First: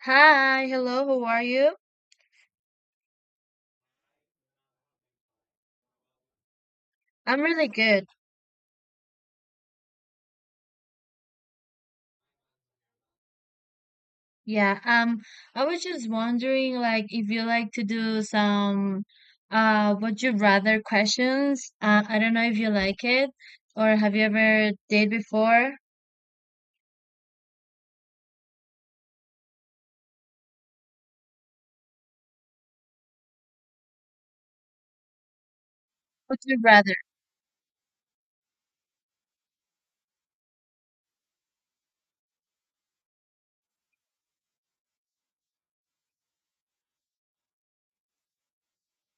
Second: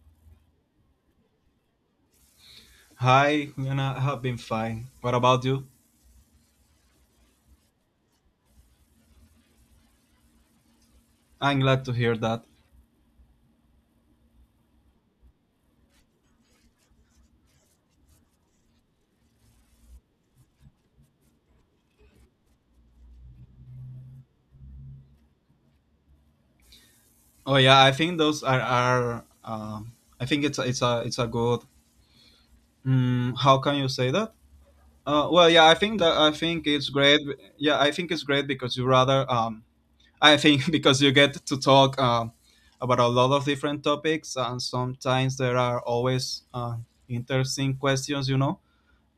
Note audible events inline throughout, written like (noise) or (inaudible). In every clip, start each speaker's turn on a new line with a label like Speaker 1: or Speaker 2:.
Speaker 1: Hi, hello, how are you?
Speaker 2: Hi, I have been fine. What about you?
Speaker 1: I'm really good.
Speaker 2: I'm glad to hear that.
Speaker 1: Yeah, I was just wondering, like, if you like to do some, would you rather questions? I don't know if you like it, or have you ever did before?
Speaker 2: Oh yeah, I think those are. I think it's a good. How can you say that? Well, yeah, I think
Speaker 1: Would you
Speaker 2: it's
Speaker 1: rather?
Speaker 2: great. Yeah, I think it's great because you rather. I think (laughs) because you get to talk about a lot of different topics, and sometimes there are always interesting questions. You know.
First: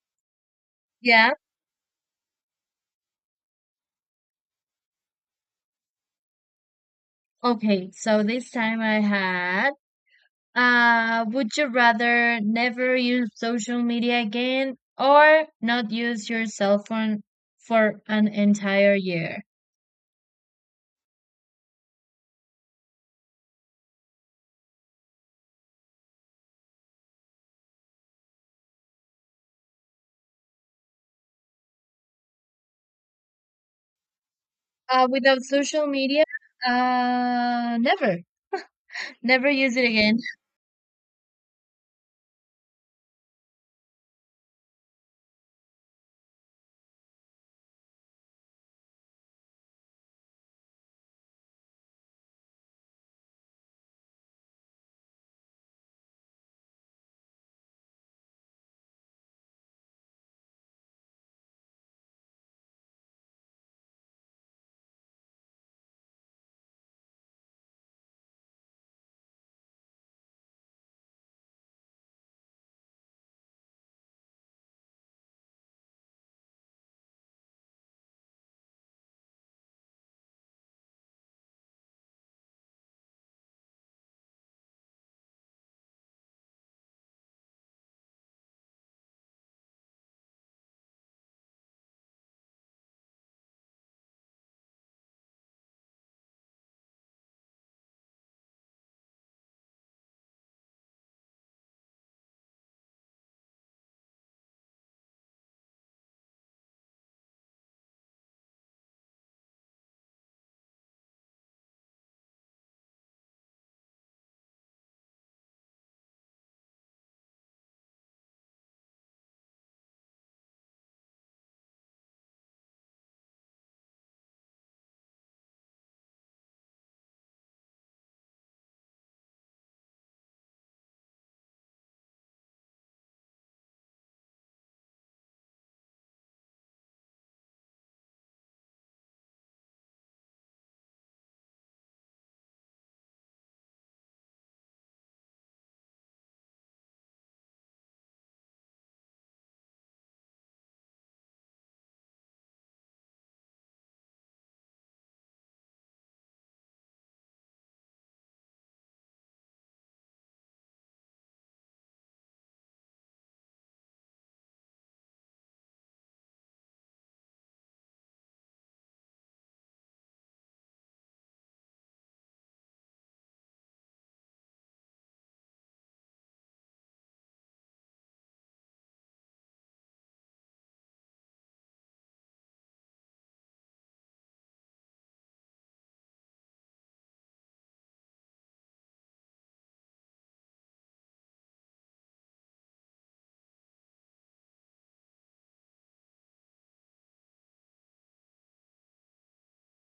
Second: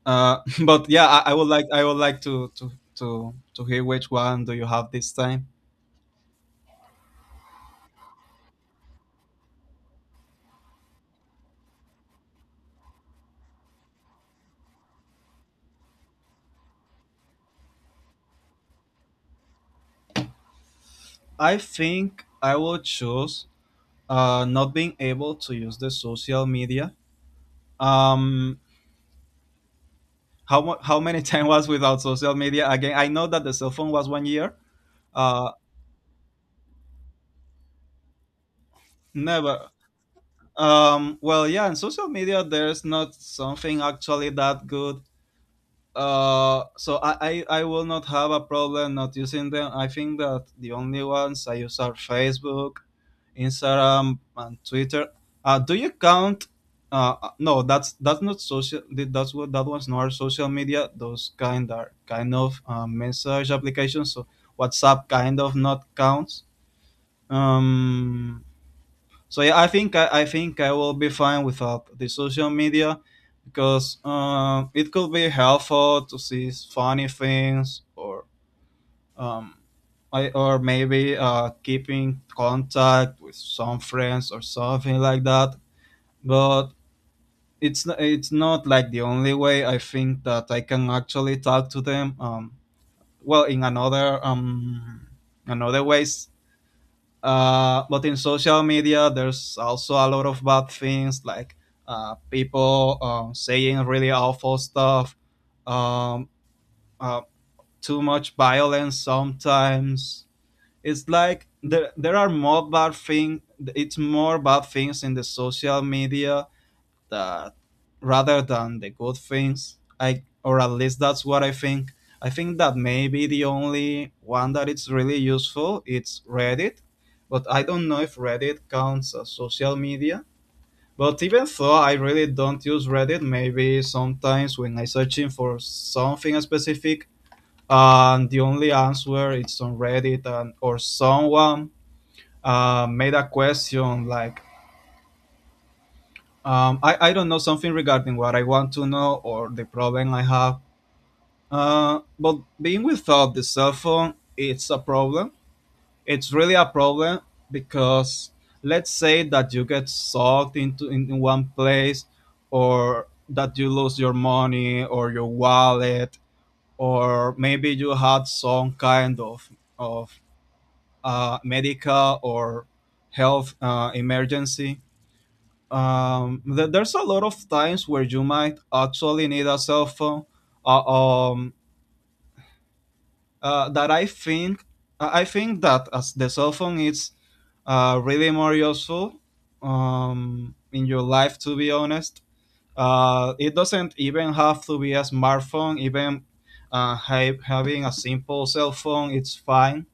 Speaker 2: Uh, (laughs) but yeah, I,
Speaker 1: Yeah.
Speaker 2: I would like to hear which one do you have this time.
Speaker 1: Okay, so this time I had, would you rather never use social media again, or not use your cell phone for an entire year?
Speaker 2: I think I will choose not being able to use the social media. Um, how many (laughs) time was without social media? Again, I know that the cell phone was 1 year.
Speaker 1: Without
Speaker 2: Uh,
Speaker 1: social media, never, never
Speaker 2: Never.
Speaker 1: use it again.
Speaker 2: Well, yeah, in social media there's not something actually that good. So I will not have a problem not using them. I think that the only ones I use are Facebook, Instagram, and Twitter. Do you count? No, that's not social. That one's not social media. Those kind are kind of message applications. So WhatsApp kind of not counts. Um, so yeah, I think I will be fine without the social media because it could be helpful to see funny things, or um, or maybe keeping contact with some friends or something like that. But it's not like the only way I think that I can actually talk to them. Well, in another ways, but in social media there's also a lot of bad things, like people saying really awful stuff, um, uh, too much violence sometimes. It's like there are more bad thing. It's more bad things in the social media, that rather than the good things, I or at least that's what I think. I think that maybe the only one that it's really useful, it's Reddit, but I don't know if Reddit counts as social media. But even though I really don't use Reddit, maybe sometimes when I searching for something specific, and the only answer is on Reddit, and or someone made a question, like, I don't know, something regarding what I want to know or the problem I have. But being without the cell phone, it's a problem. It's really a problem because, let's say that you get sucked into in one place, or that you lose your money or your wallet, or maybe you had some kind of medical or health emergency. There's a lot of times where you might actually need a cell phone. Uh, um, that I think that as the cell phone is really more useful in your life. To be honest, it doesn't even have to be a smartphone. Even having a simple cell phone, it's fine.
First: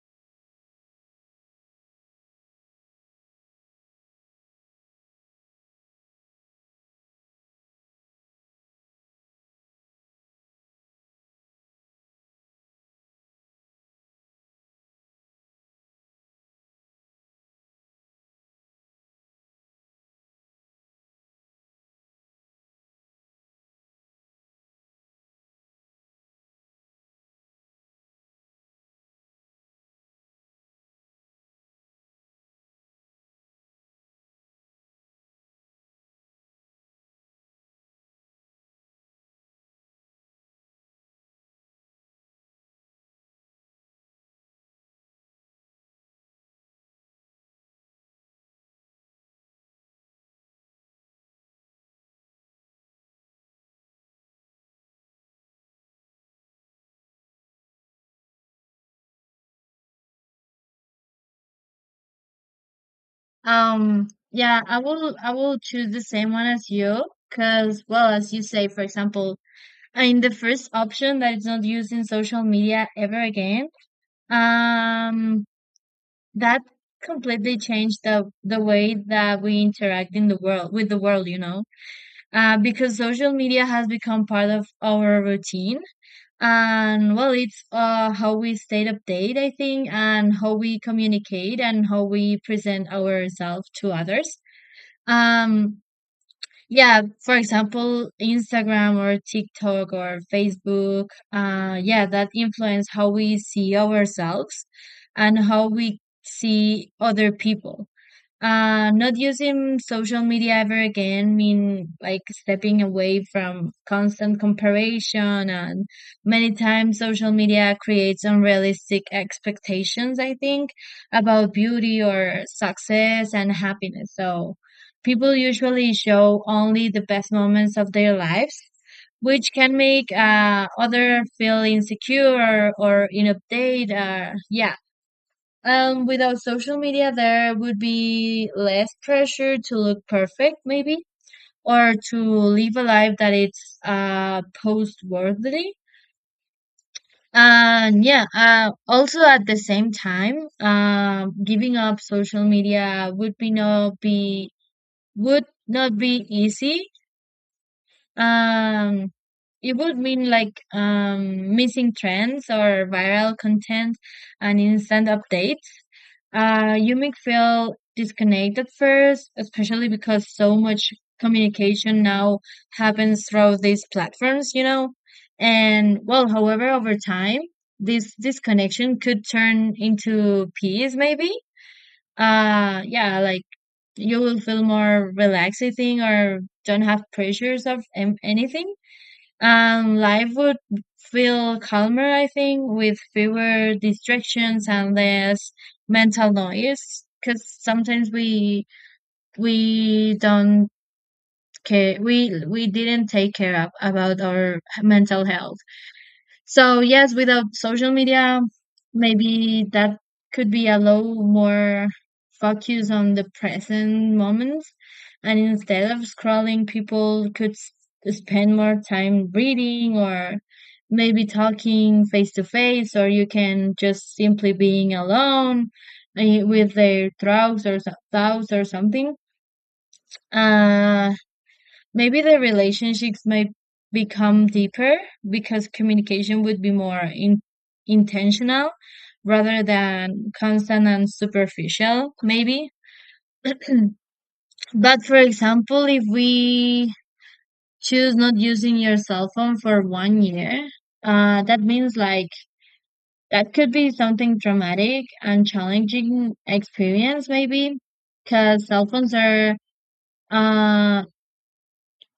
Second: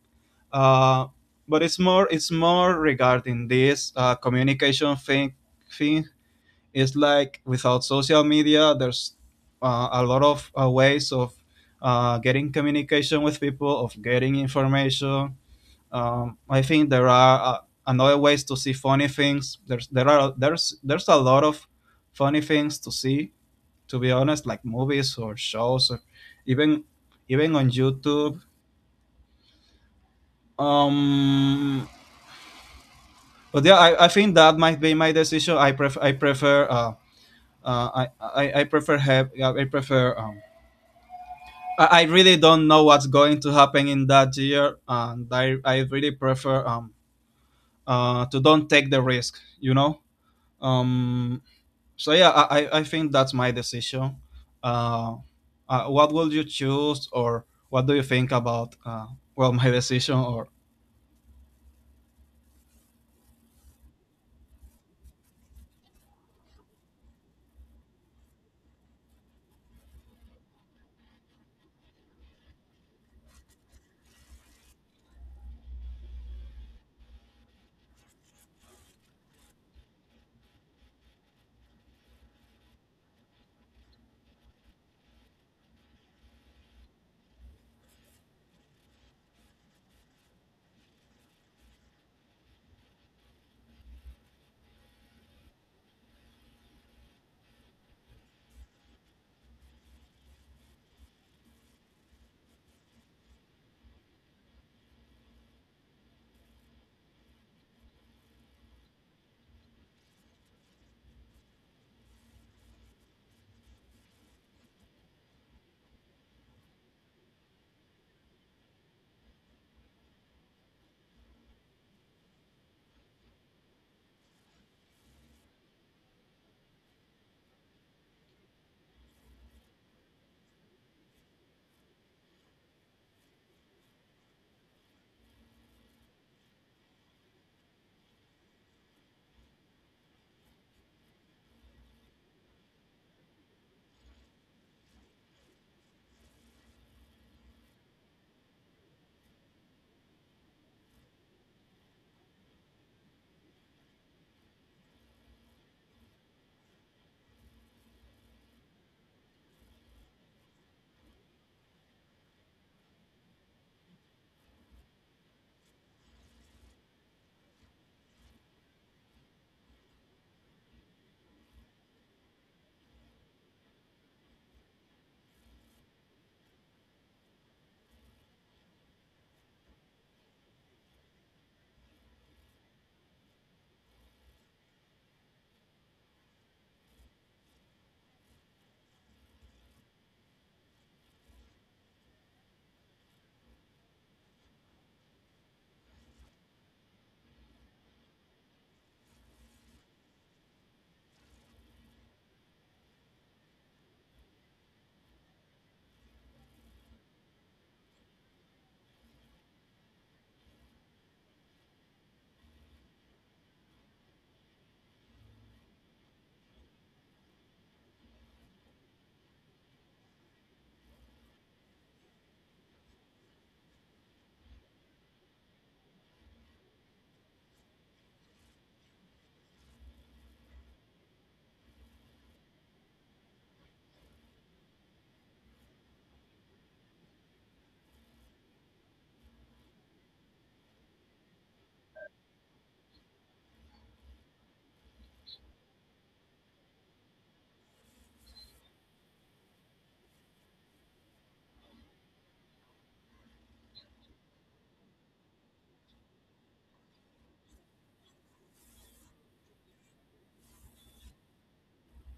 Speaker 2: Uh, but it's more regarding this communication thing. It's like without social media there's a lot of ways of getting communication with people, of getting information. I think there are another ways to see funny things. There's there are there's a lot of funny things to see. To be honest, like movies or shows, or even even on YouTube. Um, but yeah, I think that might be my decision. I prefer have I prefer I really don't know what's going to happen in that year, and I really prefer, to don't take the risk. Um. So yeah, I think that's my decision. Uh, what would you choose, or what do you think about well my (laughs) decision? Or
Speaker 1: Yeah, I will choose the same one as you, because, well, as you say, for example, in the first option that is not using social media ever again, um, that completely changed the way that we interact in the world with the world, because social media has become part of our routine. And well, it's how we stay updated, I think, and how we communicate and how we present ourselves to others. Um, yeah, for example, Instagram or TikTok or Facebook, yeah, that influence how we see ourselves and how we see other people. Not using social media ever again mean like stepping away from constant comparison, and many times social media creates unrealistic expectations, I think, about beauty or success and happiness. So people usually show only the best moments of their lives, which can make other feel insecure or inupdate. Yeah. Without social media, there would be less pressure to look perfect, maybe, or to live a life that it's post-worthy. And yeah, also at the same time, giving up social media would not be easy. Um, it would mean like missing trends or viral content and instant updates. You may feel disconnected first, especially because so much communication now happens through these platforms, you know? And well, however, over time, this disconnection could turn into peace, maybe. Yeah, like you will feel more relaxing or don't have pressures of, anything. And life would feel calmer, I think, with fewer distractions and less mental noise. Because sometimes we don't care, we didn't take care of about our mental health. So yes, without social media, maybe that could be a low more focus on the present moment. And instead of scrolling, people could spend more time reading or maybe talking face to face, or you can just simply being alone, with their thoughts thoughts or something. Uh, Maybe the relationships might become deeper because communication would be more intentional rather than constant and superficial, maybe. (clears throat) But for example, if we choose not using your cell phone for one year, that means like that could be something traumatic and challenging experience, maybe, because cell phones are, uh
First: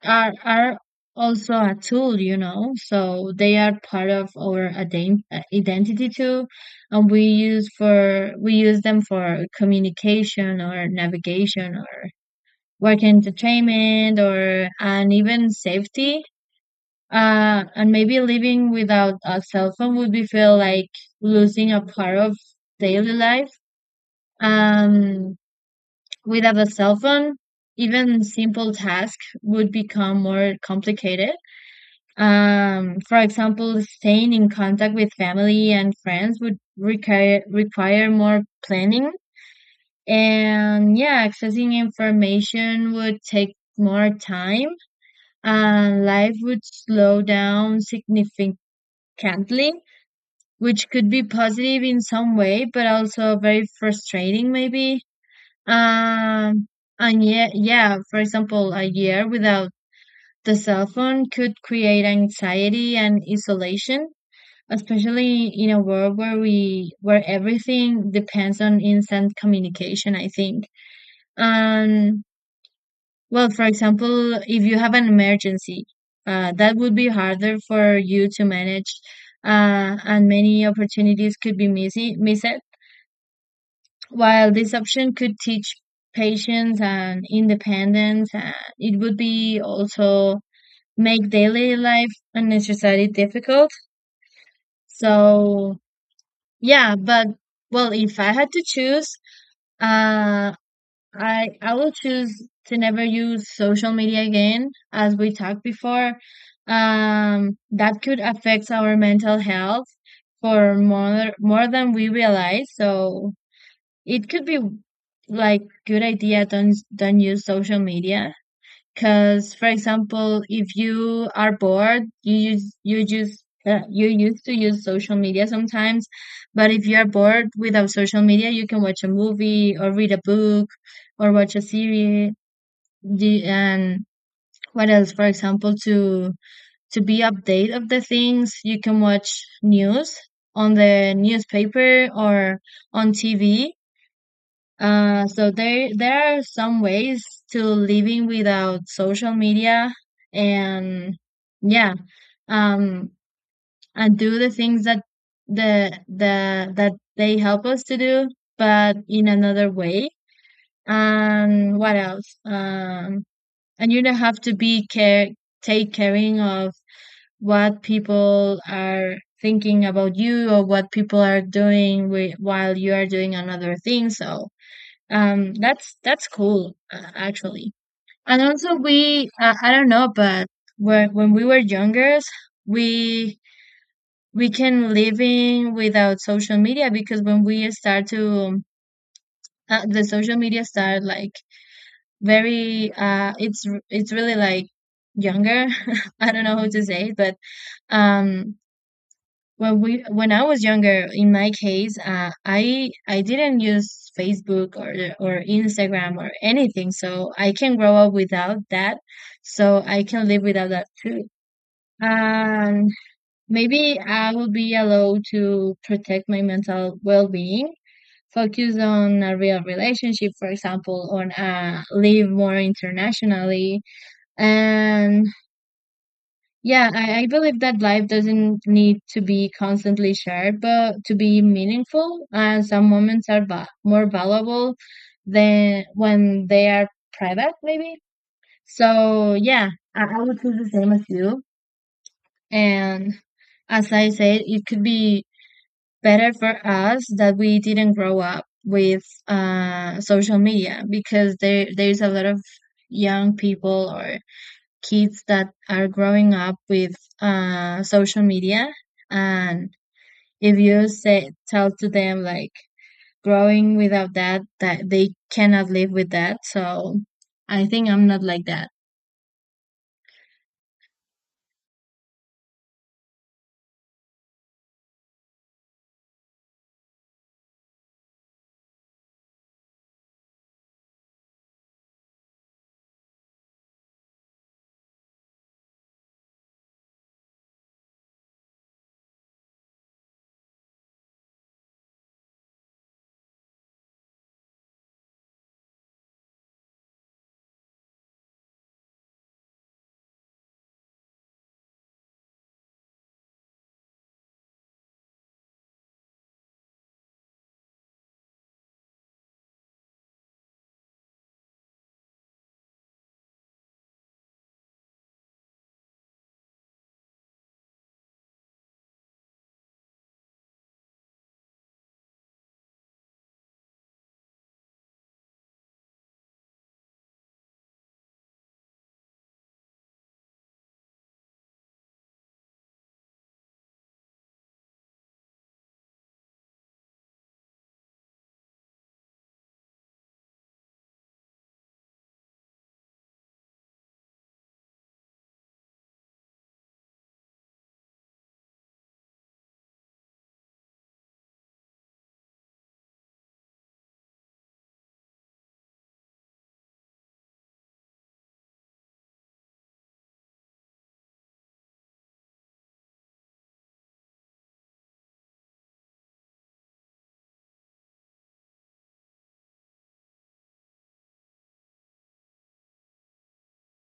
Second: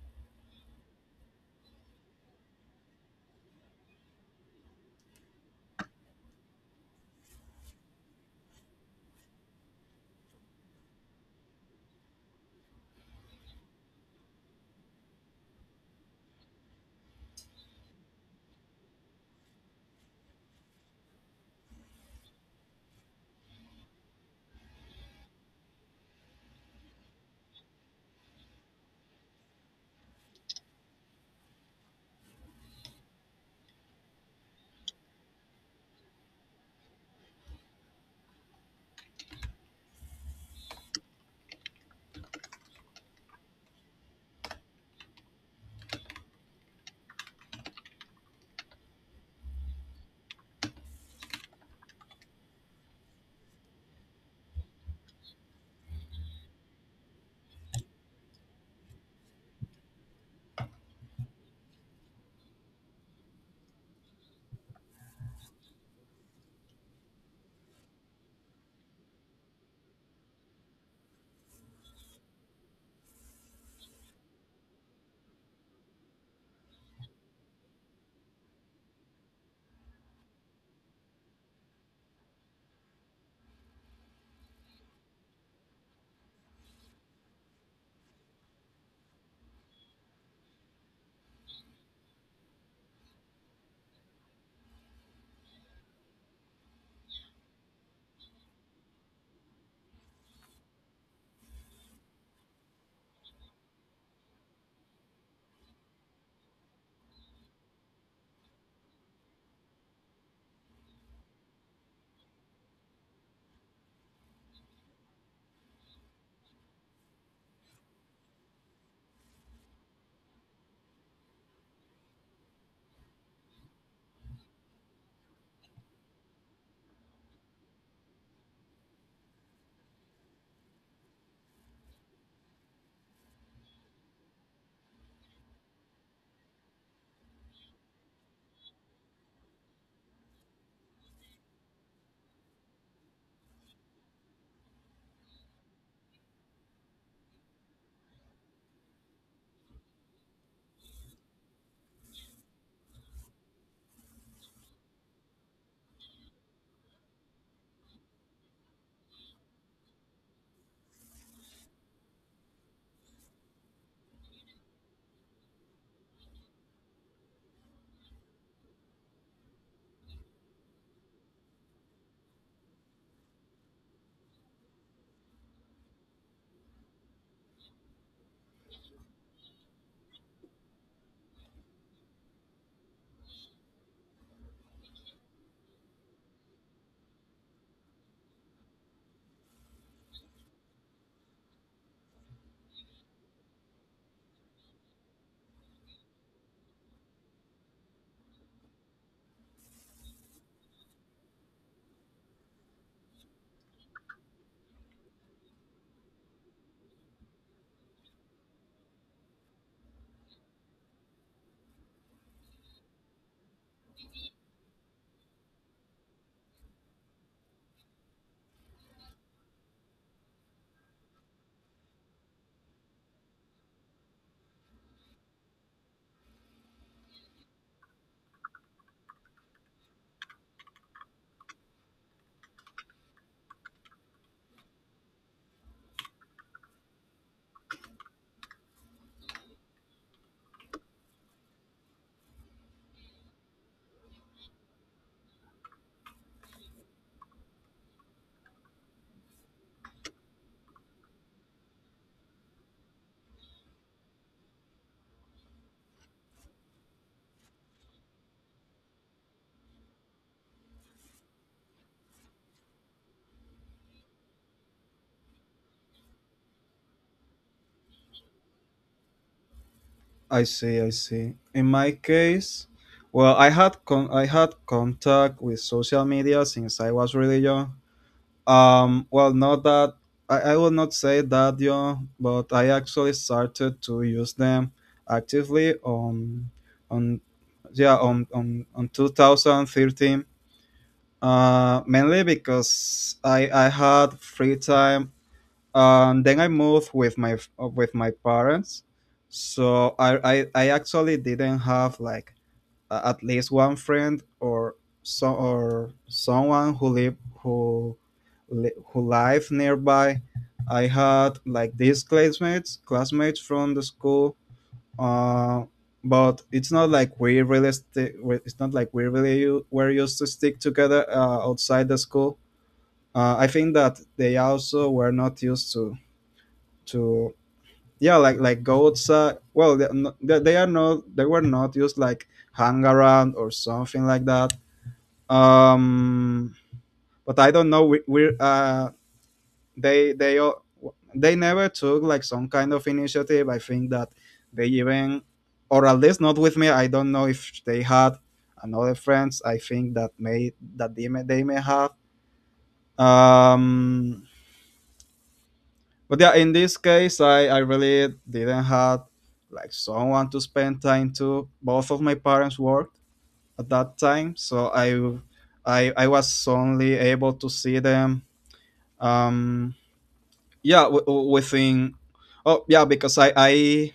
Speaker 1: are are also a tool, you know. So they are part of our identity too, and we use them for communication or navigation or work entertainment or and even safety. And maybe living without a cell phone would be feel like losing a part of daily life. Um, Without a cell phone, even simple tasks would become more complicated, for example, staying in contact with family and friends would require more planning, and yeah, accessing information would take more time, and life would slow down significantly, which could be positive in some way, but also very frustrating maybe. Um, and yeah, yeah, for example, a year without the cell phone could create anxiety and isolation, especially in a world where everything depends on instant communication, I think. And well, for example, if you have an emergency, that would be harder for you to manage, and many opportunities could be missing missed, while this option could teach patience and independence, and it would be also make daily life unnecessarily difficult. So yeah, but well, if I had to choose, uh, I will choose to never use social media again, as we talked before. That could affect our mental health for more than we realize. So it could be like good idea, don't use social media. Because, for example, if you are bored, you used to use social media sometimes, but if you are bored without social media, you can watch a movie or read a book or watch a series. And what else? For example, to be update of the things, you can watch news on the newspaper or on TV, so there are some ways to living without social media, and yeah, um, and do the things that the that they help us to do, but in another way. And what else? And you don't have to be care take caring of what people are thinking about you or what people are doing while you are doing another thing. So that's cool, actually. And also, we I don't know, but when we were younger, we we can live in without social media because when we start to, the social media start like very it's it's really like younger. (laughs) I don't know how to say it, but um, When we when I was younger, in my case, I didn't use Facebook or Instagram or anything, so I can grow up without that. So I can live without that too. And maybe I will be allowed to protect my mental well-being, focus on a real relationship, for example, on, live more internationally, and yeah, I believe that life doesn't need to be constantly shared, but to be meaningful, and some moments are va more valuable than when they are private, maybe. So yeah, I would do the same as you. And as I said, it could be better for us that we didn't grow up with, social media, because there's a lot of young people or kids that are growing up with, social media. And if you say tell to them like growing without that that they cannot live with that, so I think I'm not like that.
Speaker 2: I see, I see. In my case, well, I had contact with social media since I was really young. Well, not that I will not say that, but I actually started to use them actively on yeah on 2013. Mainly because I had free time. Then I moved with my parents, so I actually didn't have like at least one friend, or so, or someone who live nearby. I had like these classmates from the school, uh, but it's not like we really were used to stick together, outside the school. I think that they also were not used to, like, go outside. Well, they, no, they are not they were not used like hang around or something like that. um but I don't know, we, we're they all they never took like some kind of initiative. I think that they even, or at least not with me, I don't know if they had another friends. I think that may that they may have. um but yeah, in this case I really didn't have like someone to spend time to. Both of my parents worked at that time, so I was only able to see them. Um yeah w- w- within Oh yeah, because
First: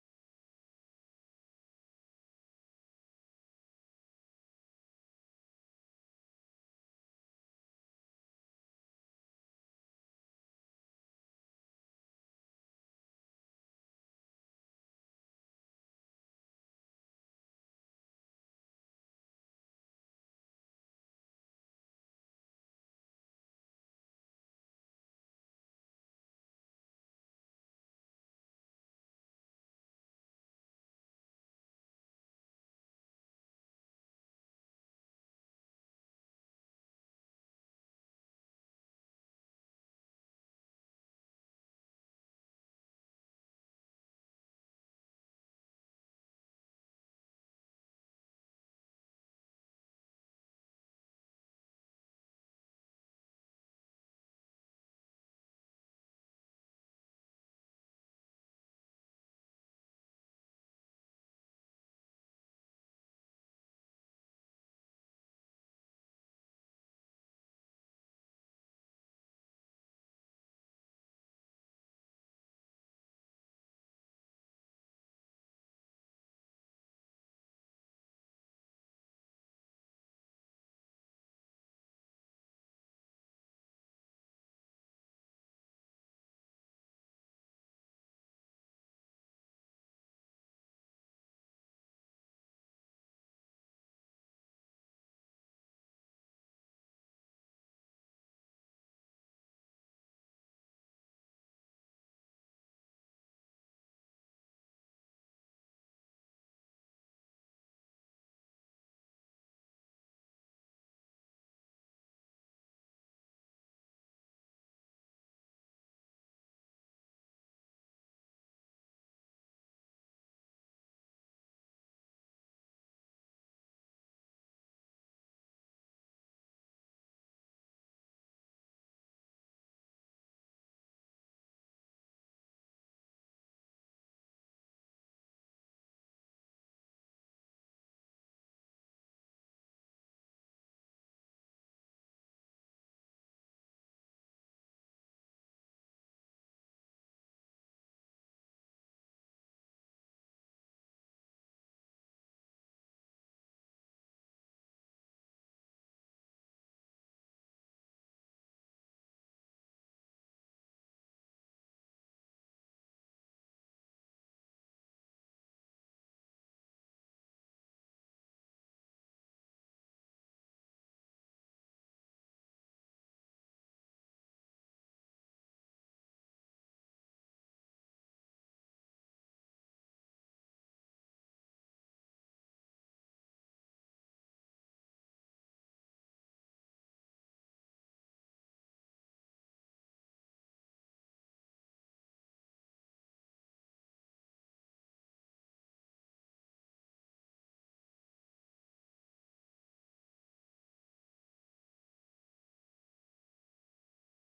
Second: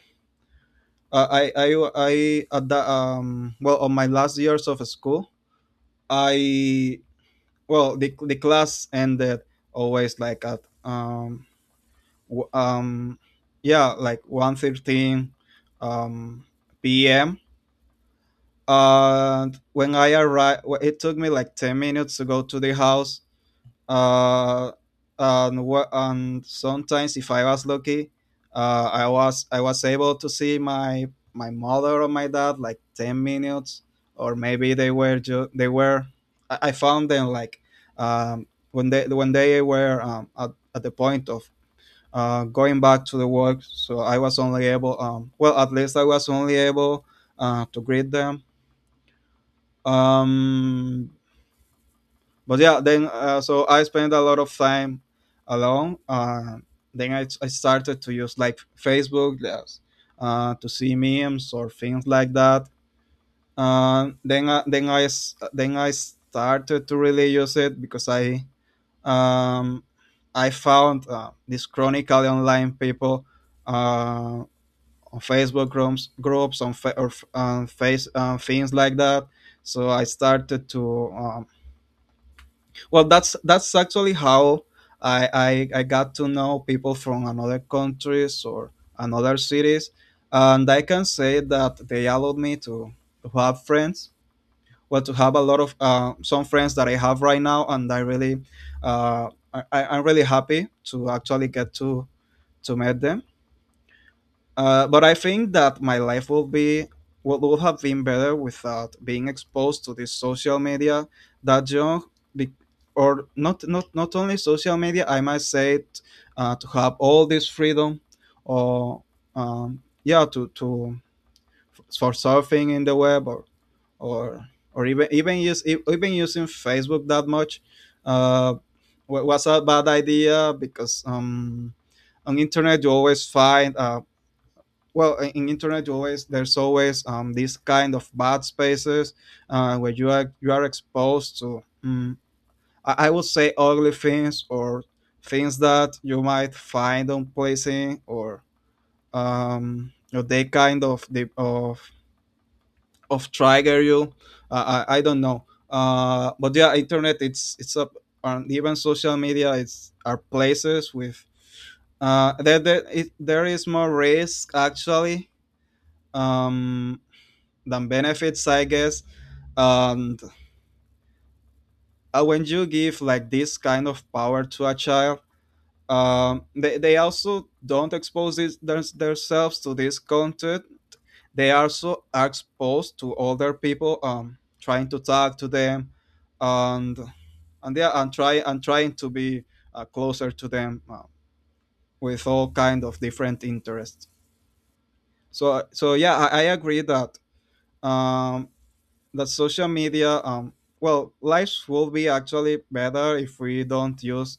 Speaker 2: uh, i i I at the well on my last years of school. I well, the class ended always, like at w- um yeah, like, 1:13, um p.m., and when I arrived it took me like 10 minutes to go to the house. uh, and sometimes, if I was lucky, I was able to see my mother or my dad like 10 minutes, or maybe they were I found them like, when they were, at the point of going back to the work, so I was only able, well, at least I was only able, to greet them. Um, but yeah, then, so I spent a lot of time alone. Then I started to use like Facebook, yes, to see memes or things like that. Then I started to really use it because um, I found these chronically online people uh, on Facebook groups, on fa- or, f- on face things like that, so I started to, well, that's actually how I got to know people from another countries or another cities, and I can say that they allowed me to have friends, well, to have a lot of some friends that I have right now, and I really uh, I'm really happy to actually get to meet them. But I think that my life will be would have been better without being exposed to this social media that young, be, or not only social media, I might say it, to have all this freedom, or, yeah, to for surfing in the web, or even using Facebook that much. Uh, wa- was a bad idea because, on internet you always find, well, in internet you always, there's always, these kind of bad spaces where you are exposed to, I would say, ugly things, or things that you might find unpleasing, or they kind of they of trigger you. I don't know. But yeah, internet, it's a and even social media, it's are places with, there is more risk actually, um than benefits, I guess. And, when you give like this kind of power to a child, they also don't expose themselves to this content. They also are exposed to other people, trying to talk to them, and and yeah, and trying to be closer to them, with all kind of different interests. So yeah, I agree that, um, that social media, well, lives will be actually better if we don't use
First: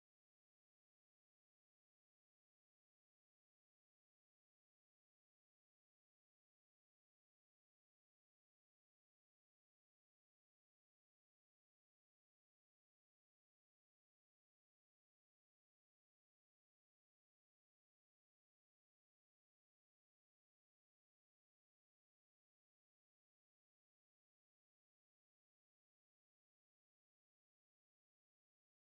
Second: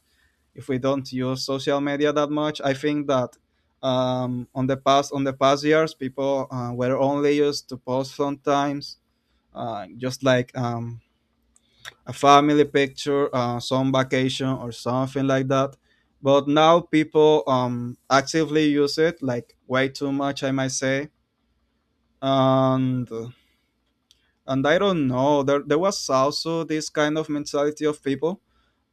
Speaker 2: social media that much. I think that, on the past, years, people, were only used to post sometimes, just like, a family picture, some vacation or something like that. But now people actively use it like way too much, I might say. And and I don't know. There was also this kind of mentality of people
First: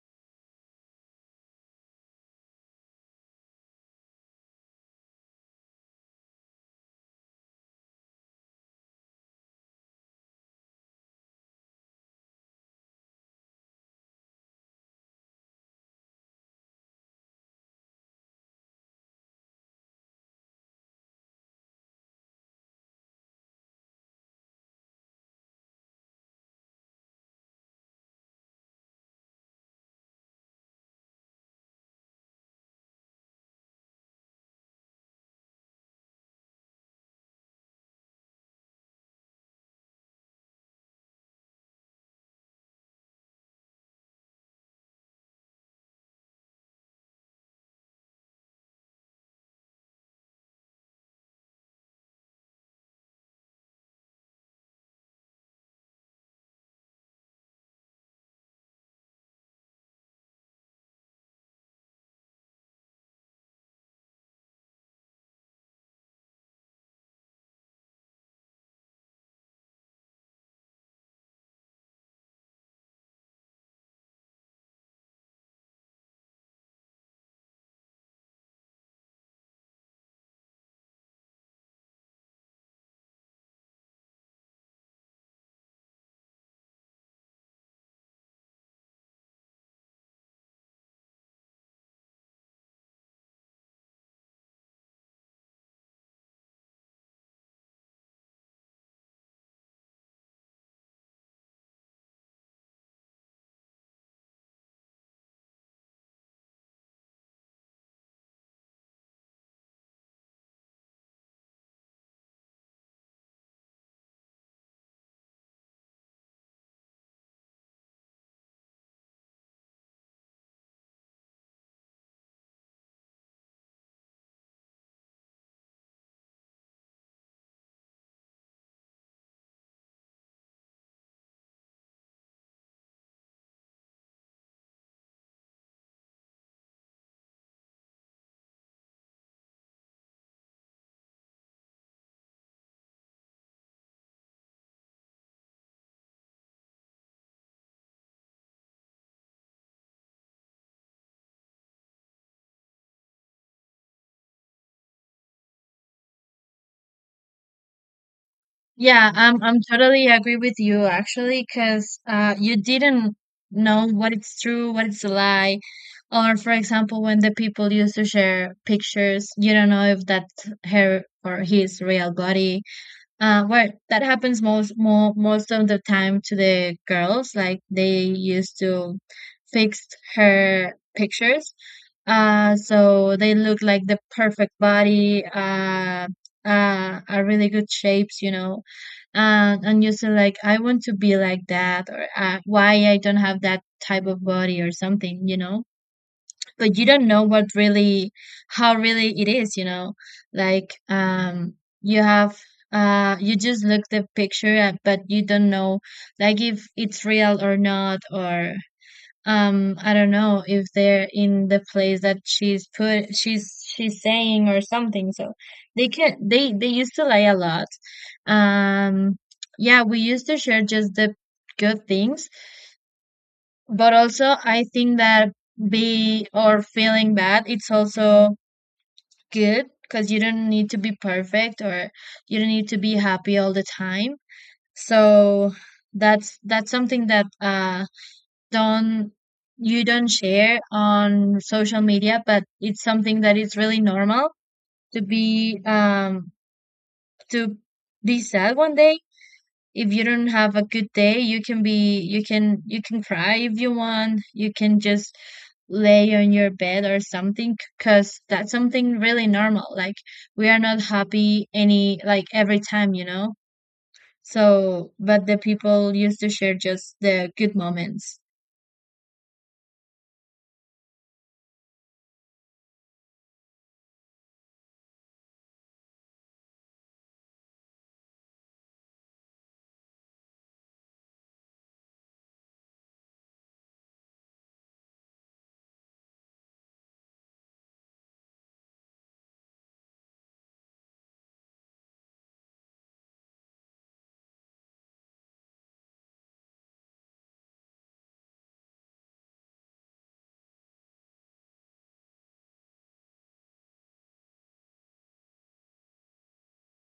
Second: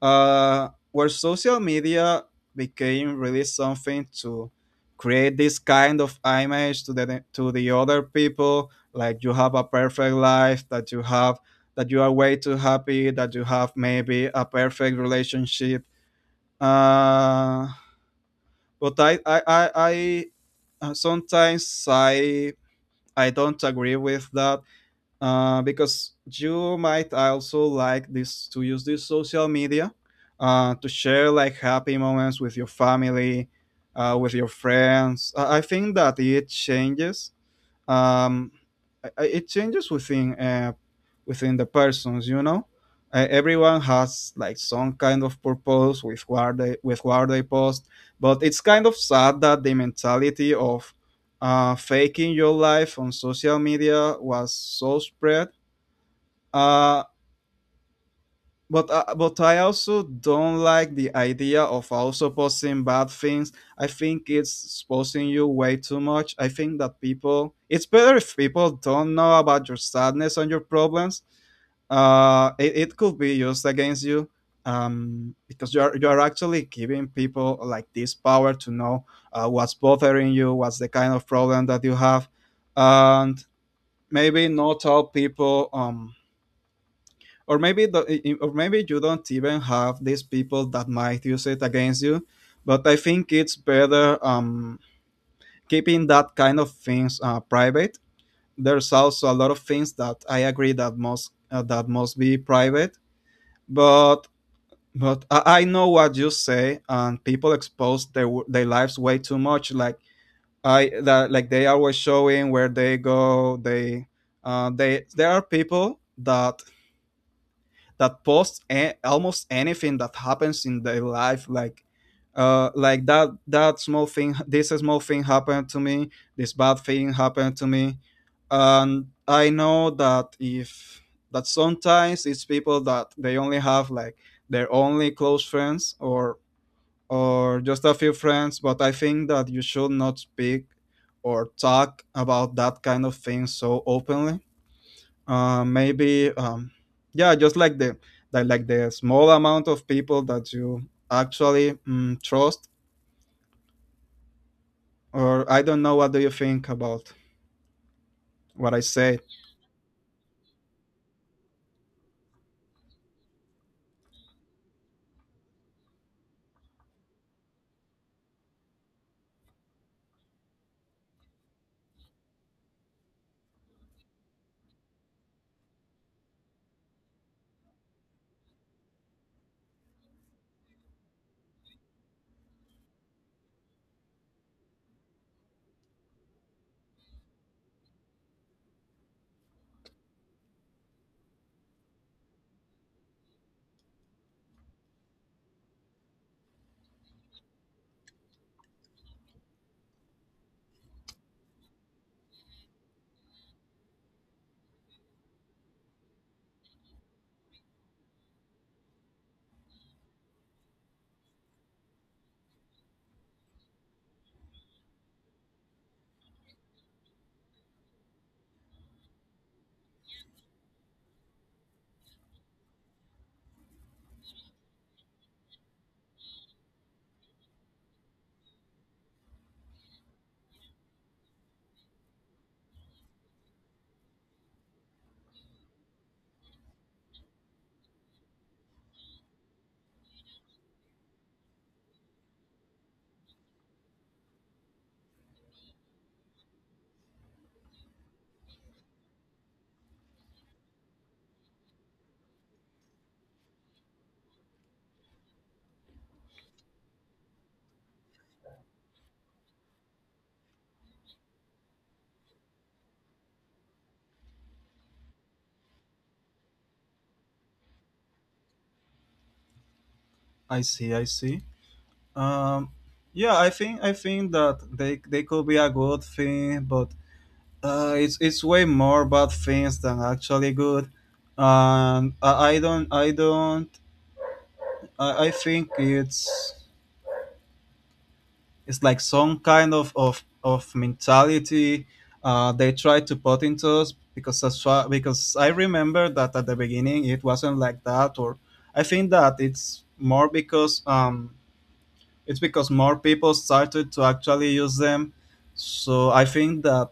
Speaker 2: where social media became really something to create this kind of image to the other people, like you have a perfect life, that you have that you are way too happy, that you have maybe a perfect relationship. Uh, but I sometimes I don't agree with that, because you might also like this to use this social media, to share like happy moments with your family, with your friends. I think that it changes. um it changes within, within the persons, you know. Everyone has like some kind of purpose with what they post, but it's kind of sad that the mentality of faking your life on social media was so spread. uh but I also don't like the idea of also posting bad things. I think it's exposing you way too much. I think that people, it's better if people don't know about your sadness and your problems. It could be used against you, because you are actually giving people like this power to know what's bothering you, what's the kind of problem that you have, and maybe not all people, or maybe the, or maybe you don't even have these people that might use it against you. But I think it's better, keeping that kind of things private. There's also a lot of things that I agree that must, that must be private. But but I know what you say, and people expose their their lives way too much, like I that like they always showing where they go. They there are people that that posts almost anything that happens in their life, like, like that small thing, this small thing happened to me, this bad thing happened to me. And I know that if, that sometimes it's people that they only have like their only close friends, or just a few friends. But I think that you should not speak or talk about that kind of thing so openly. Maybe Yeah, just like the, that like the small amount of people that you actually trust. Or I don't know, what do you think about what I
Speaker 1: Yeah,
Speaker 2: said?
Speaker 1: I'm totally agree with you actually, because you didn't know what it's true what it's a lie, or for example when the people used to share pictures you don't know if that's her or his real body. Well, that happens most of the time to the girls. Like they used to fix her pictures, so they look like the perfect body, are really good shapes, you know. And you say like, I want to be like that, or why I don't have that type of body or something, but you don't know what really how really it is, like, you have you just look the picture. But you don't know, like, if it's real or not, or, I don't know if they're in the place that she's put she's saying or something, so they can they used to lie a lot. um yeah, we used to share just the good things. But also I think that be or feeling bad it's also good, because you don't need to be perfect, or you don't need to be happy all the time. So that's something that don't you don't share on social media, but it's something that is really normal. To be um to be sad one day, if you don't have a good day, you can you can cry if you want, you can just lay on your bed or something, because that's something really normal. Like, we are not happy any like every time. So, but the people used to share just the good moments.
Speaker 2: I see, I see. um, yeah, I think that they could be a good thing, but it's way more bad things than actually good. And i, I don't i don't I, I think it's like some kind of of mentality they try to put into us, because as far, because I remember that at the beginning it wasn't like that. Or I think that it's more because, it's because more people started to actually use them. So I think that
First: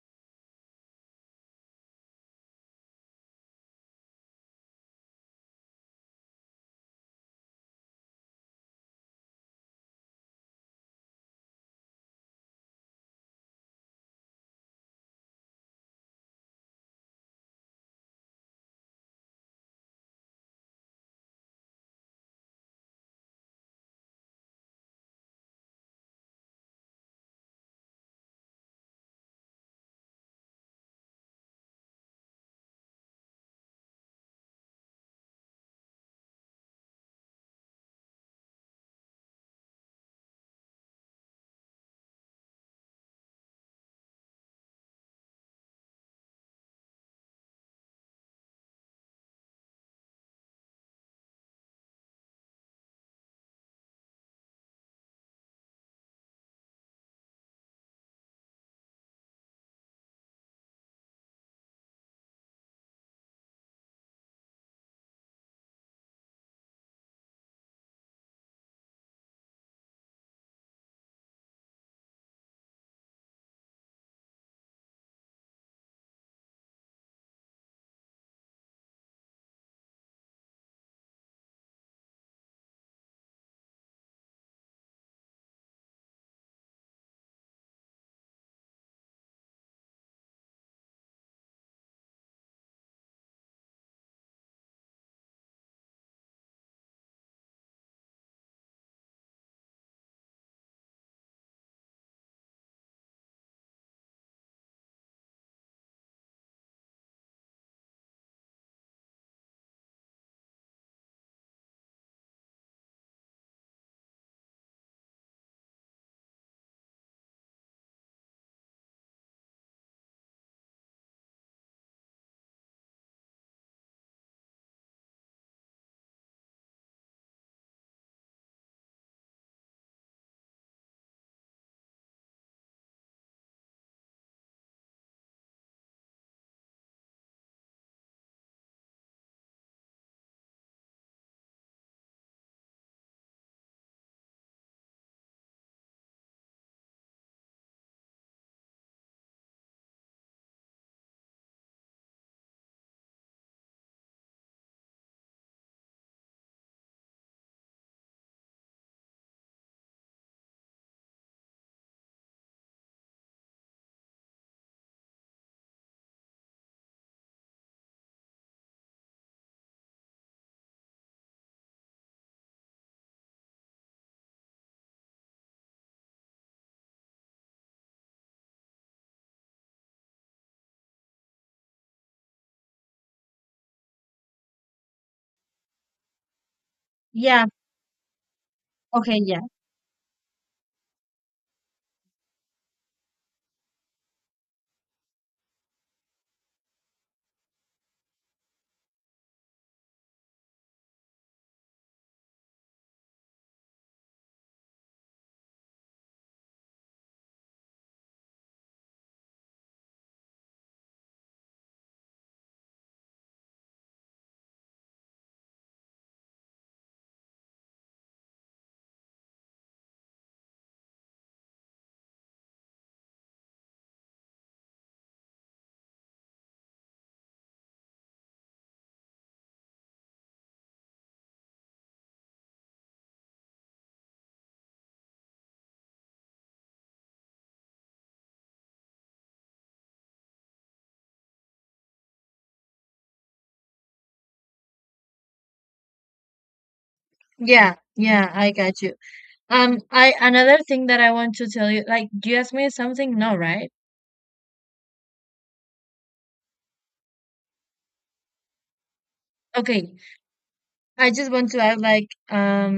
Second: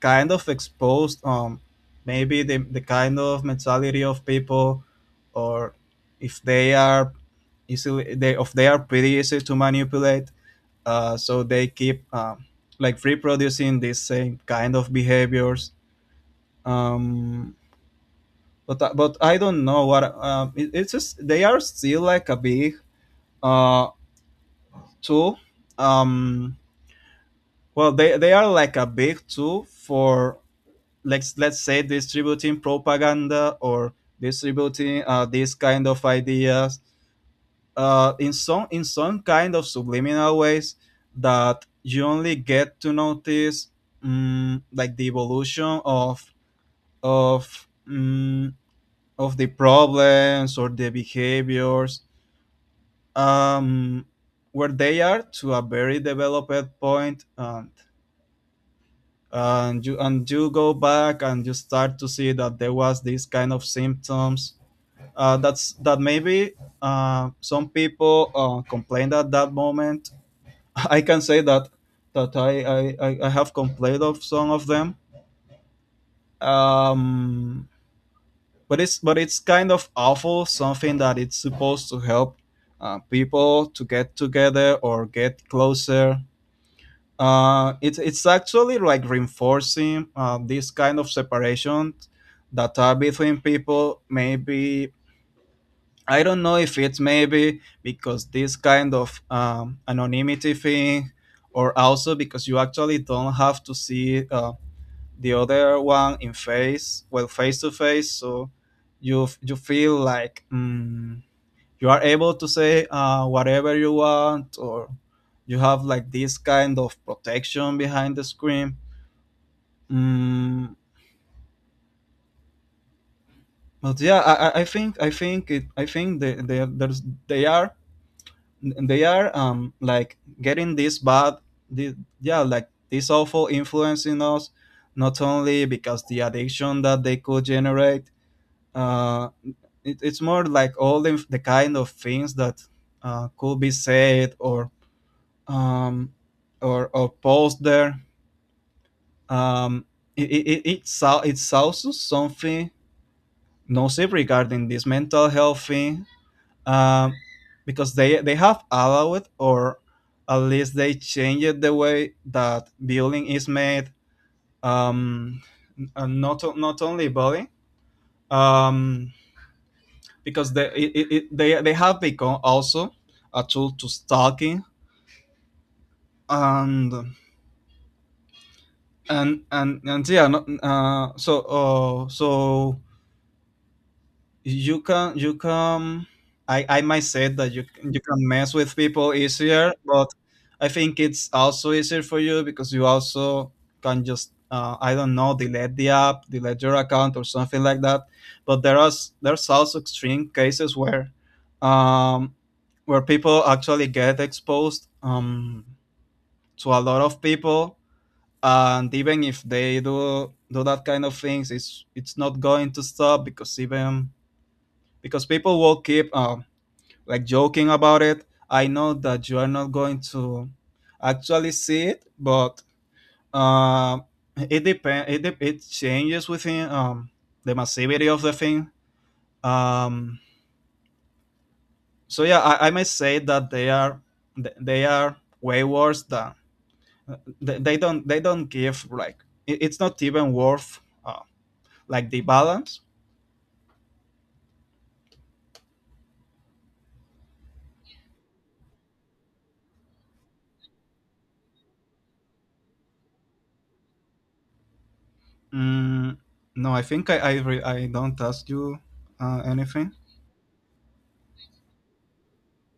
Speaker 2: kind of exposed, maybe the kind of mentality of people, or if they are easily, they if they are pretty easy to manipulate. So they keep, like reproducing this same kind of behaviors. um, but I don't know what, it's just they are still like a big, uh, tool. Um, well they are like a big tool for, let's say distributing propaganda, or distributing, these kind of ideas, in some kind of subliminal ways that you only get to notice, like the evolution of of mm of the problems or the behaviors, um, where they are to a very developed point. And you and you go back and you start to see that there was this kind of symptoms, that maybe, some people complained at that moment. (laughs) I can say that I have complained of some of them. Um, but it's kind of awful. Something that it's supposed to help people to get together or get closer. It's actually like reinforcing, this kind of separation that are between people. Maybe I don't know if it's maybe because this kind of, anonymity thing, or also because you actually don't have to see, the other one in face, well, face to face. So you you feel like, you are able to say, whatever you want, or you have like this kind of protection behind the screen. Mm, but yeah, I think it, I think they there's they are, like getting this bad, the, yeah, like this awful influence in us, not only because the addiction that they could generate. Uh it, it's more like all the kind of things that, could be said or, um or posted there. um it also something nocive regarding this mental health thing, um, because they have allowed, or at least they changed the way that building is made, um, and not not only building. um, because they it, it, it- they have become also a tool to stalking. And and and and yeah. Not so you can I might say
Speaker 1: Yeah.
Speaker 2: that you can, you can- mess with people
Speaker 1: Okay, yeah.
Speaker 2: easier. But I think it's also easier for you because you also can just, I don't know, delete the app, delete your account or something like that. But there are there's also extreme cases where, um, where people actually get exposed, to a lot of people, and even if they do that kind of things, it's not going to stop because, even because people will keep, like joking about it. I know that you are not going to actually see it. But, um, it depends. It it changes within, the massivity of the thing. Um, so yeah, I may say that they are, they are way worse than, they don't give like, it, it's not even worth, like the balance.
Speaker 1: Yeah, yeah, I got you. I another thing that I want to tell you, like, do you ask me something? No, right?
Speaker 2: Mm, no, I think I I don't ask you, anything.
Speaker 1: Okay, I just want to add, like,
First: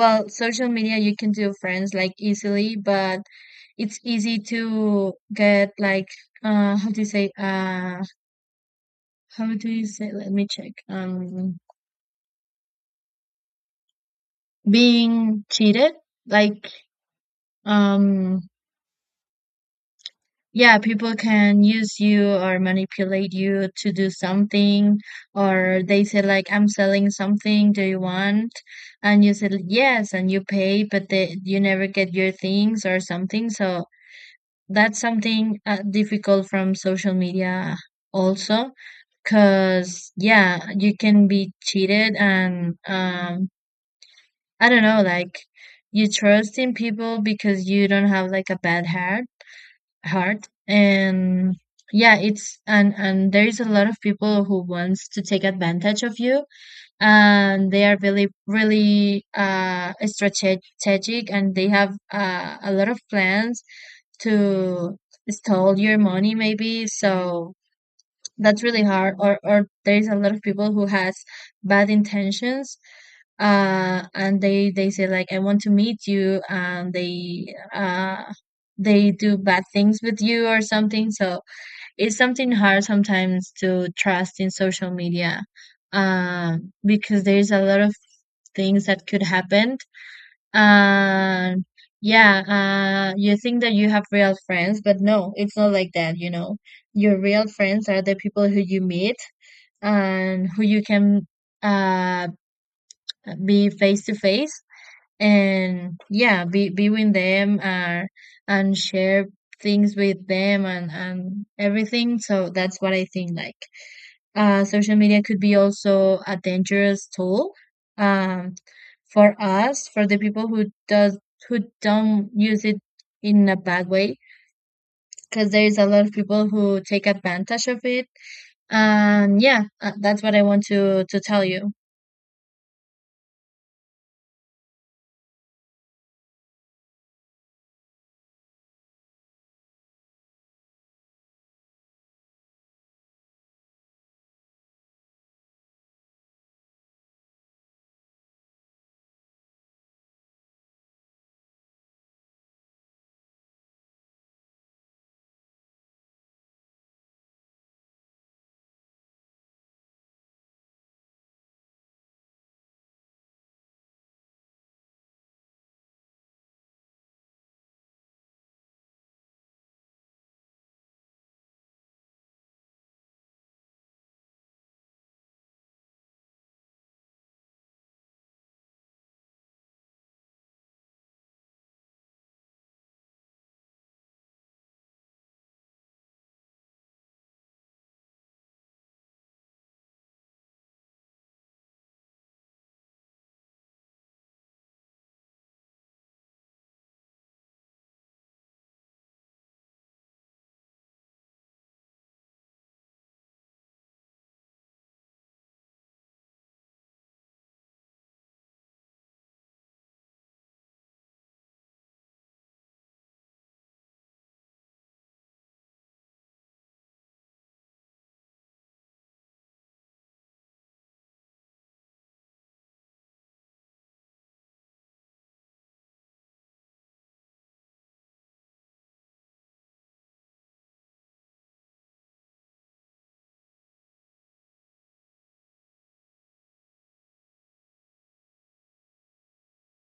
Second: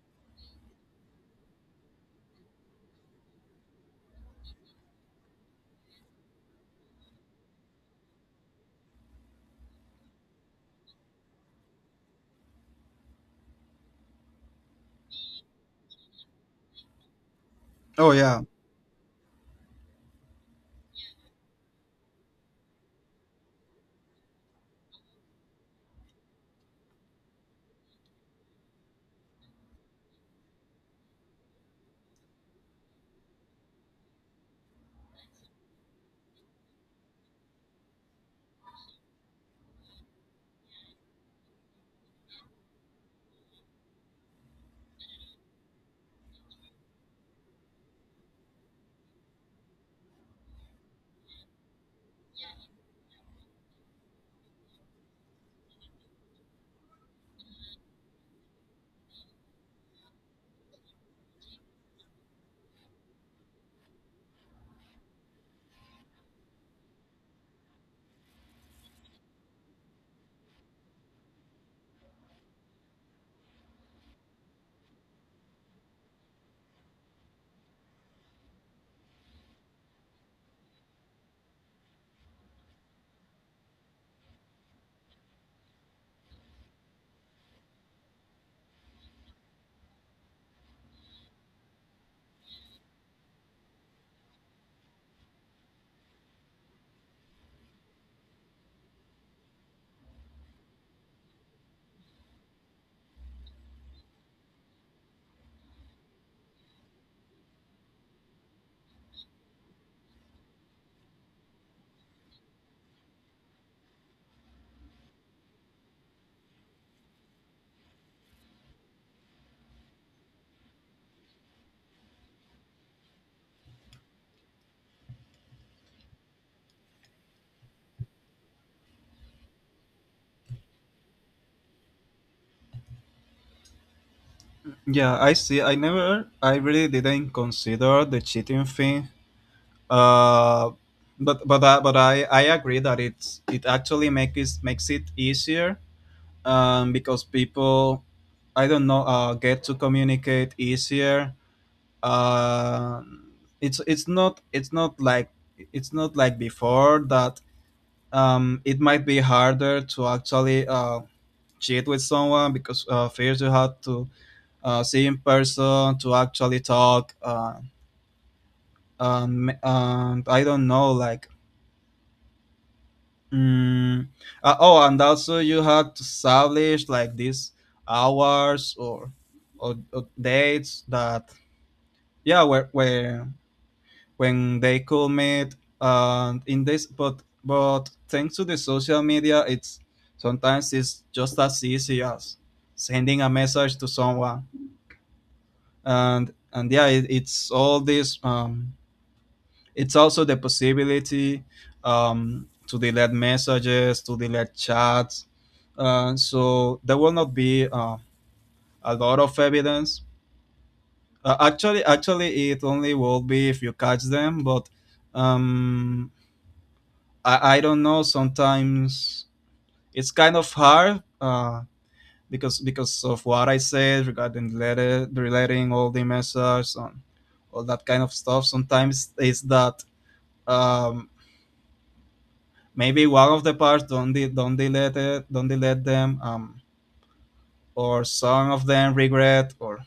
Speaker 1: well, social media you can do friends like easily, but it's easy to get, like, uh how do you say uh how do you say, let me check, being cheated, like,
Speaker 2: Oh
Speaker 1: um
Speaker 2: yeah,
Speaker 1: yeah, people can use you or manipulate you to do something, or they say like, I'm selling something, do you want? And you said yes and you pay, but they you never get your things or something. So that's something, difficult from social media also, because yeah, you can be cheated. And, I don't know, like you trust in people because you don't have like a bad heart. And yeah, it's and there is a lot of people who wants to take advantage of you, and they are really really strategic, and they have, a lot of plans to steal your money maybe, so that's really hard. Or there's a lot of people who has bad intentions. And they say like, I want to meet you, and they do bad things with you or something. So it's something hard sometimes to trust in social media, because there's a lot of things that could happen. And yeah, you think that you have real friends, but no, it's not like that, you know. Your real friends are the people who you meet and who you can uh be face to face and yeah, be with them, and share things with them and everything. So that's what I think, like social media could be also a dangerous tool, um, for us, for the people who does who don't use it in a bad way, because there is a lot of people who take advantage of it. And yeah, that's what I want to tell you.
Speaker 2: yeah, I see. I never, I really didn't consider the cheating thing. Uh, but I agree that it's, it actually makes it easier. Because people, I don't know, get to communicate easier. Uh, it's it's not it's not like it's not like before that. It might be harder to actually cheat with someone, because first you have to see in person to actually talk. And I don't know, like, mm, oh, and also you had to establish like these hours, or dates that, yeah, where when they could meet. And in this, but thanks to the social media, it's, sometimes it's just as easy as sending a message to someone. And yeah, it's all this, it's also the possibility, to delete messages, to delete chats. So there will not be, a lot of evidence. Actually, it only will be if you catch them. But, um, I don't know. Sometimes it's kind of hard, because of what I said regarding letter, relating all the messages and all that kind of stuff. Sometimes it's that, um, maybe one of the parts don't they let them, or some of them regret,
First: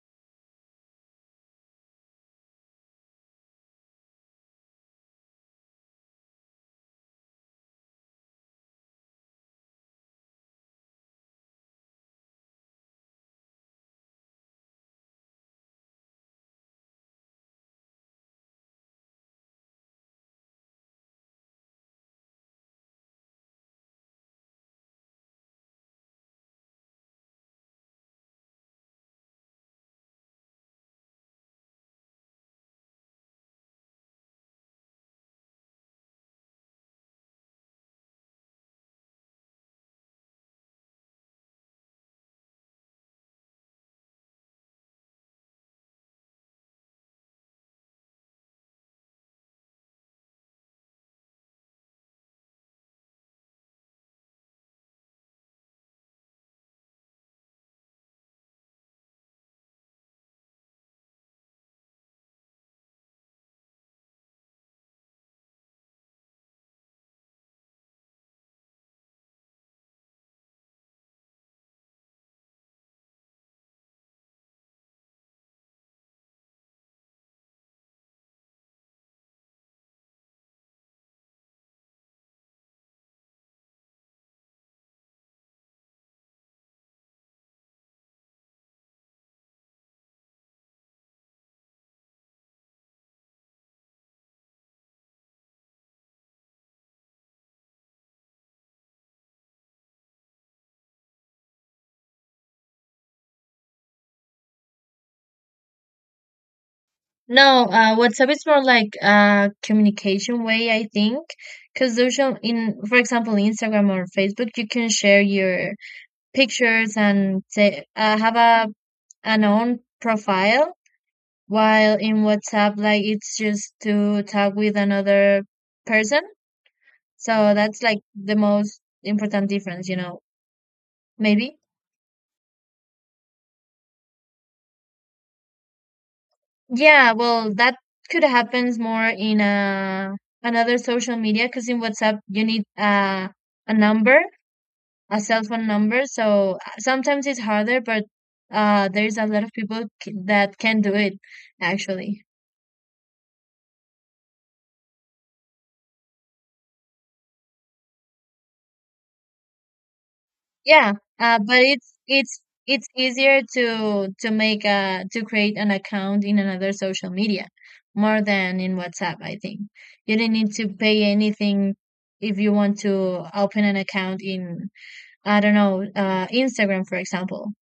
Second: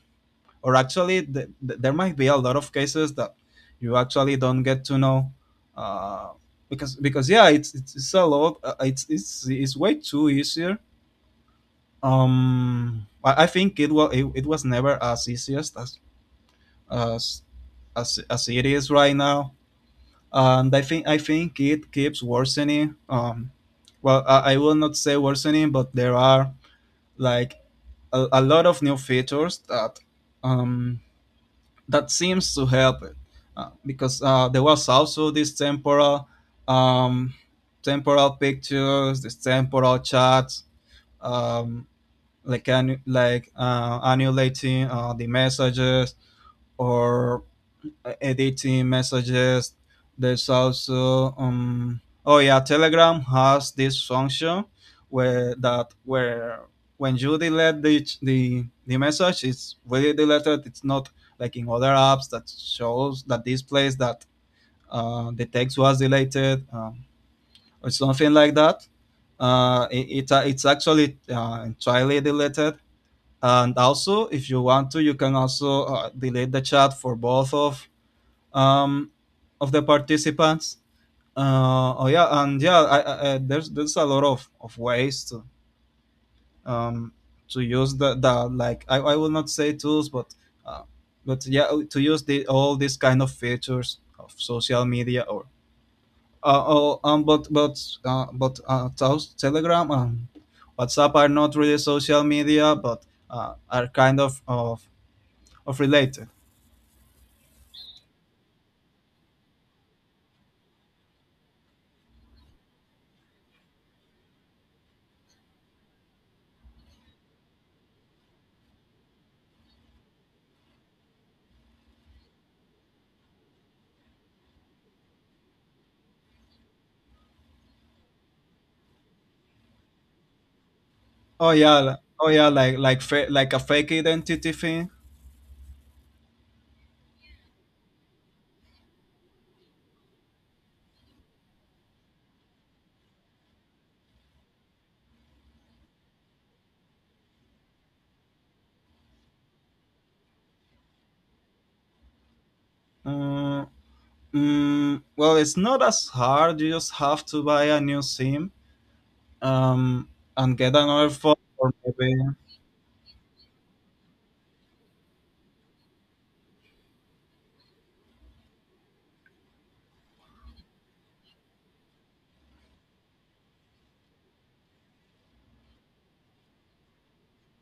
Speaker 2: or actually there might be a lot of cases that you actually don't get to know, uh, because yeah it's a lot, it's it's way too easier. I think it was never as easiest as as as it is right now. And I think it keeps worsening. I will not say worsening, but there are like a lot of new features that, um, that seems to help it, because there was also this temporal, um, temporal pictures, this temporal chats, um, like annulating, the messages, or editing messages. There's also, Telegram has this function where that where when you delete the message, it's really deleted. It's not like in other apps that shows that displays that, the text was deleted, or something like that. It's actually, entirely deleted. And also, if you want to, you can also, delete the chat for both of, um, of the participants. Oh yeah, and yeah, I, There's a lot of ways to, um, to use the, like I will not say tools, but, uh, yeah, to use the all these kind of features of social media. Or, oh, but Telegram and WhatsApp are not really social media, but, are kind of related.
Speaker 1: No, WhatsApp is more like a communication way, I think, because social in, for example, Instagram or Facebook, you can share your pictures and say have a an own profile. While in WhatsApp, like, it's just to talk with another person. So that's like the most important difference, you know.
Speaker 2: Oh
Speaker 1: Maybe.
Speaker 2: yeah, oh yeah, like a fake identity thing.
Speaker 1: Yeah, well, that could happens more in a another social media, because in WhatsApp you need a number, a cell phone number. So sometimes it's harder, but there's a lot of people that can do it actually.
Speaker 2: Uh, well, it's not as hard. You just have to buy a new SIM um, and get
Speaker 1: Yeah,
Speaker 2: another phone,
Speaker 1: but
Speaker 2: or
Speaker 1: it's
Speaker 2: maybe.
Speaker 1: it's it's easier to make a to create an account in another social media more than in WhatsApp, I think. You don't need to pay anything if you want to open an account in, I don't know, Instagram, for example.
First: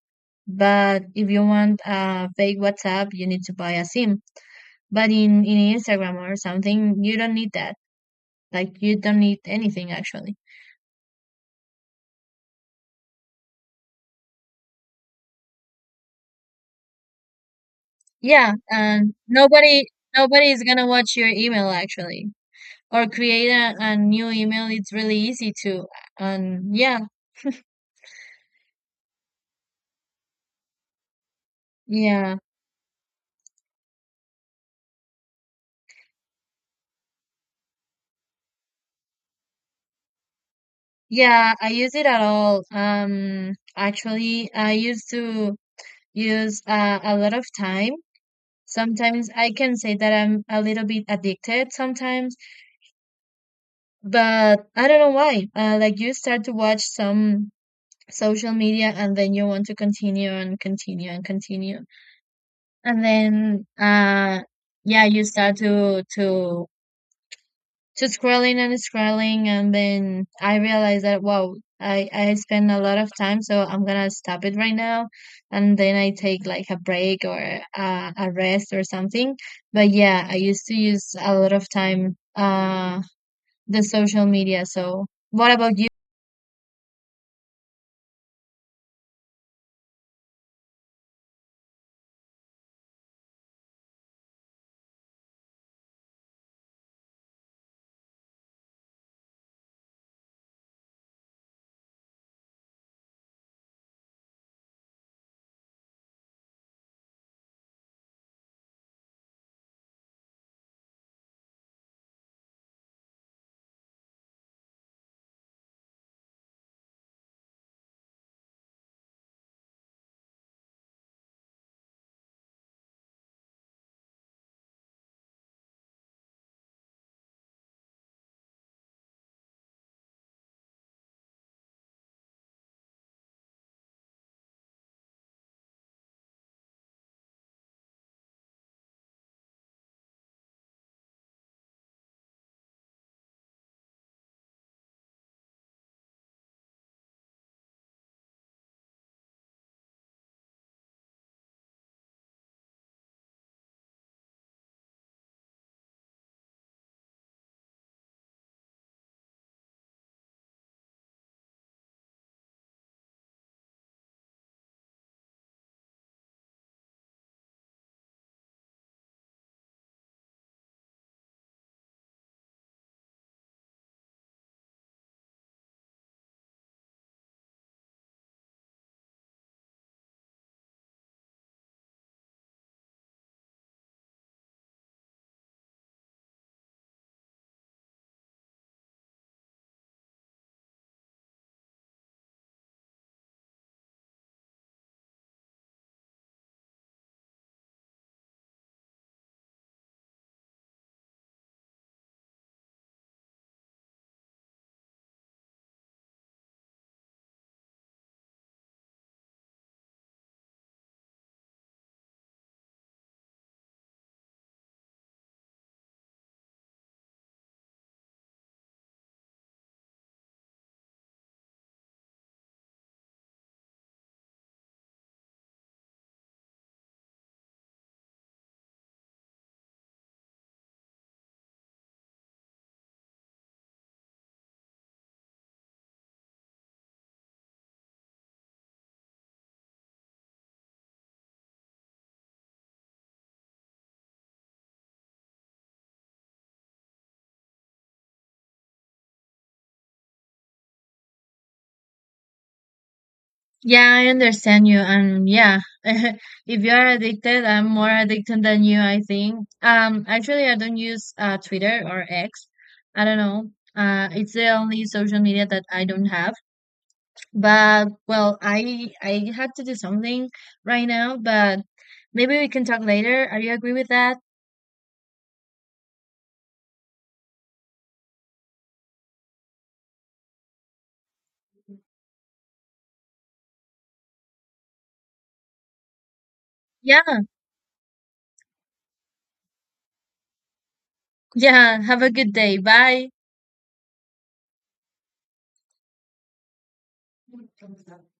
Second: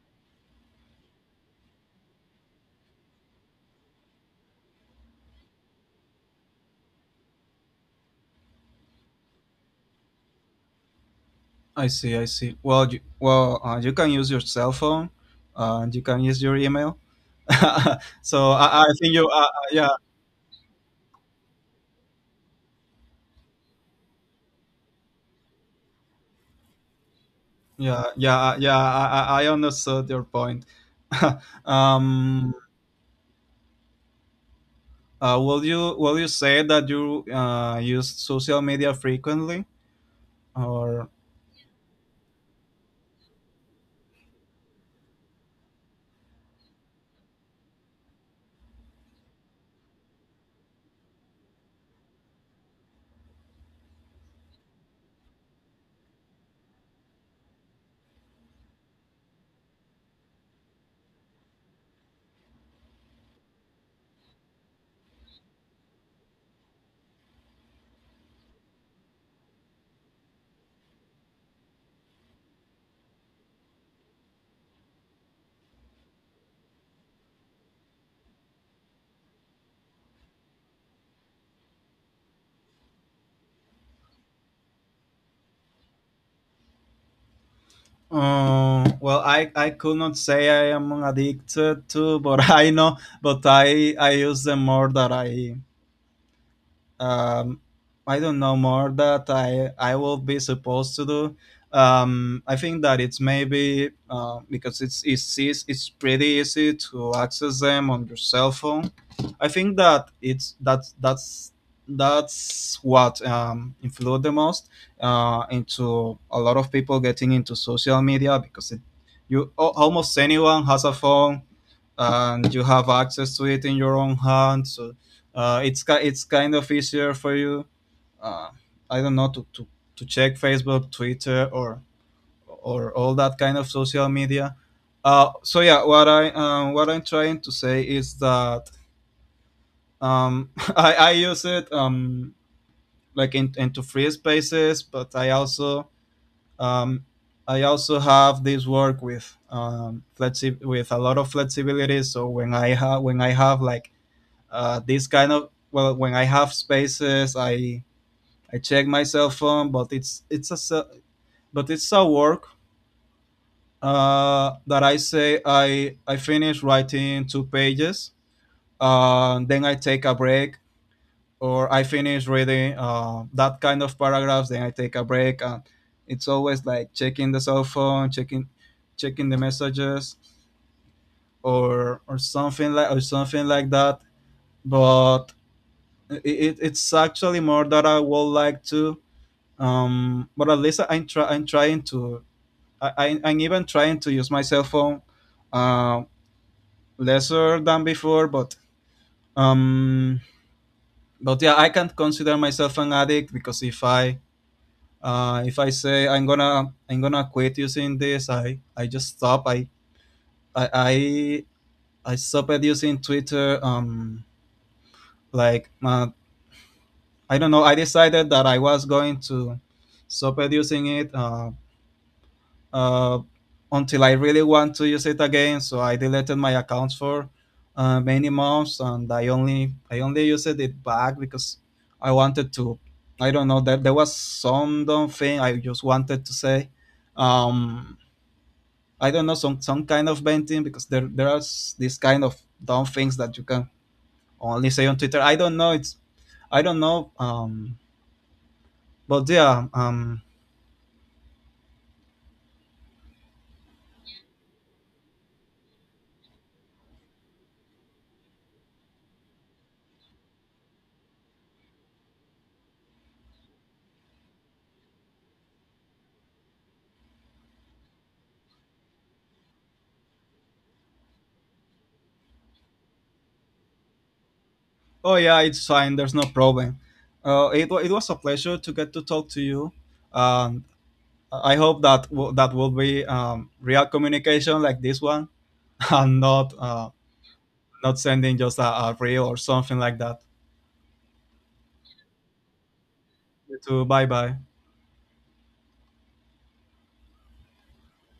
Speaker 1: But if you want a fake WhatsApp, you need to buy a SIM. But in Instagram or something, you don't need that. Like, you don't need anything actually.
Speaker 2: I see, I see. Well, well, you can use your cell phone, and you can use your email. (laughs) So
Speaker 1: Yeah,
Speaker 2: I
Speaker 1: and
Speaker 2: think
Speaker 1: nobody
Speaker 2: yeah,
Speaker 1: nobody is gonna watch your email actually, or create a new email. It's really easy to, and yeah,
Speaker 2: yeah, yeah, yeah. I understood your point. (laughs)
Speaker 1: yeah,
Speaker 2: um, will you say that you use social media frequently, or?
Speaker 1: yeah. I use it at all. Actually, I used to use a lot of time. Sometimes I can say that I'm a little bit addicted sometimes, but I don't know why. Like you start to watch some social media and then you want to continue and continue and continue. And then yeah, you start to scrolling and scrolling, and then I realized that, wow, I spend a lot of time, so I'm gonna stop it right now. And then I take like a break or a rest or something. But yeah, I used to use a lot of time the social media. So what about you?
Speaker 2: Well, I could not say I am addicted to, but (laughs) I know, but I use them more than um, I don't know more that I will be supposed to do. I think that it's maybe because it's pretty easy to access them on your cell phone. I think that it's that's what influenced the most into a lot of people getting into social media because almost anyone has a phone and you have access to it in your own hand. So it's kind of easier for you. Uh, I don't know to check Facebook, Twitter, or all that kind of social media. So yeah, what I'm trying to say is that um, (laughs) I use it like into free spaces, but um, I also have this work with with a lot of flexibility. So when I have like this kind of, well, when I have spaces, I check my cell phone, but but it's a work that I say I finish writing 2 pages, then I take a break, or I finish reading that kind of paragraphs, then I take a break, and it's always like checking the cell phone, checking the messages, or or something like that. But it's actually more that I would like to. Um, but at least I'm trying to, I'm even trying to use my cell phone uh, lesser than before, um, but yeah, I can't consider myself an addict because if I say I'm gonna quit using this, I just stop. I I, I stopped using Twitter. Like uh, I don't know. I decided that I was going to stop using it. Uh, until I really want to use it again. So I deleted my account for many months, and I only used it back because I wanted to. I don't know. There was some dumb thing I just wanted to say. Um, I don't know, some kind of venting because this kind of dumb things that you can only say on Twitter. I don't know. It's I don't know. But yeah.
Speaker 1: Yeah, I understand you. And yeah, (laughs) if you are addicted, I'm more addicted than you, I think. Actually, I don't use Twitter or X. I don't know. It's the only social media that I don't have. But well, I had to do something right now, but maybe we can talk later. Are you agree with that?
Speaker 2: Oh yeah, it's fine. There's no problem. It was a pleasure to get to talk to you. Um, I hope that that will be real communication like this one, (laughs) and not
Speaker 1: Yeah,
Speaker 2: not sending just a reel or something like that.
Speaker 1: yeah. Have a good day. Bye.
Speaker 2: You too. Bye bye.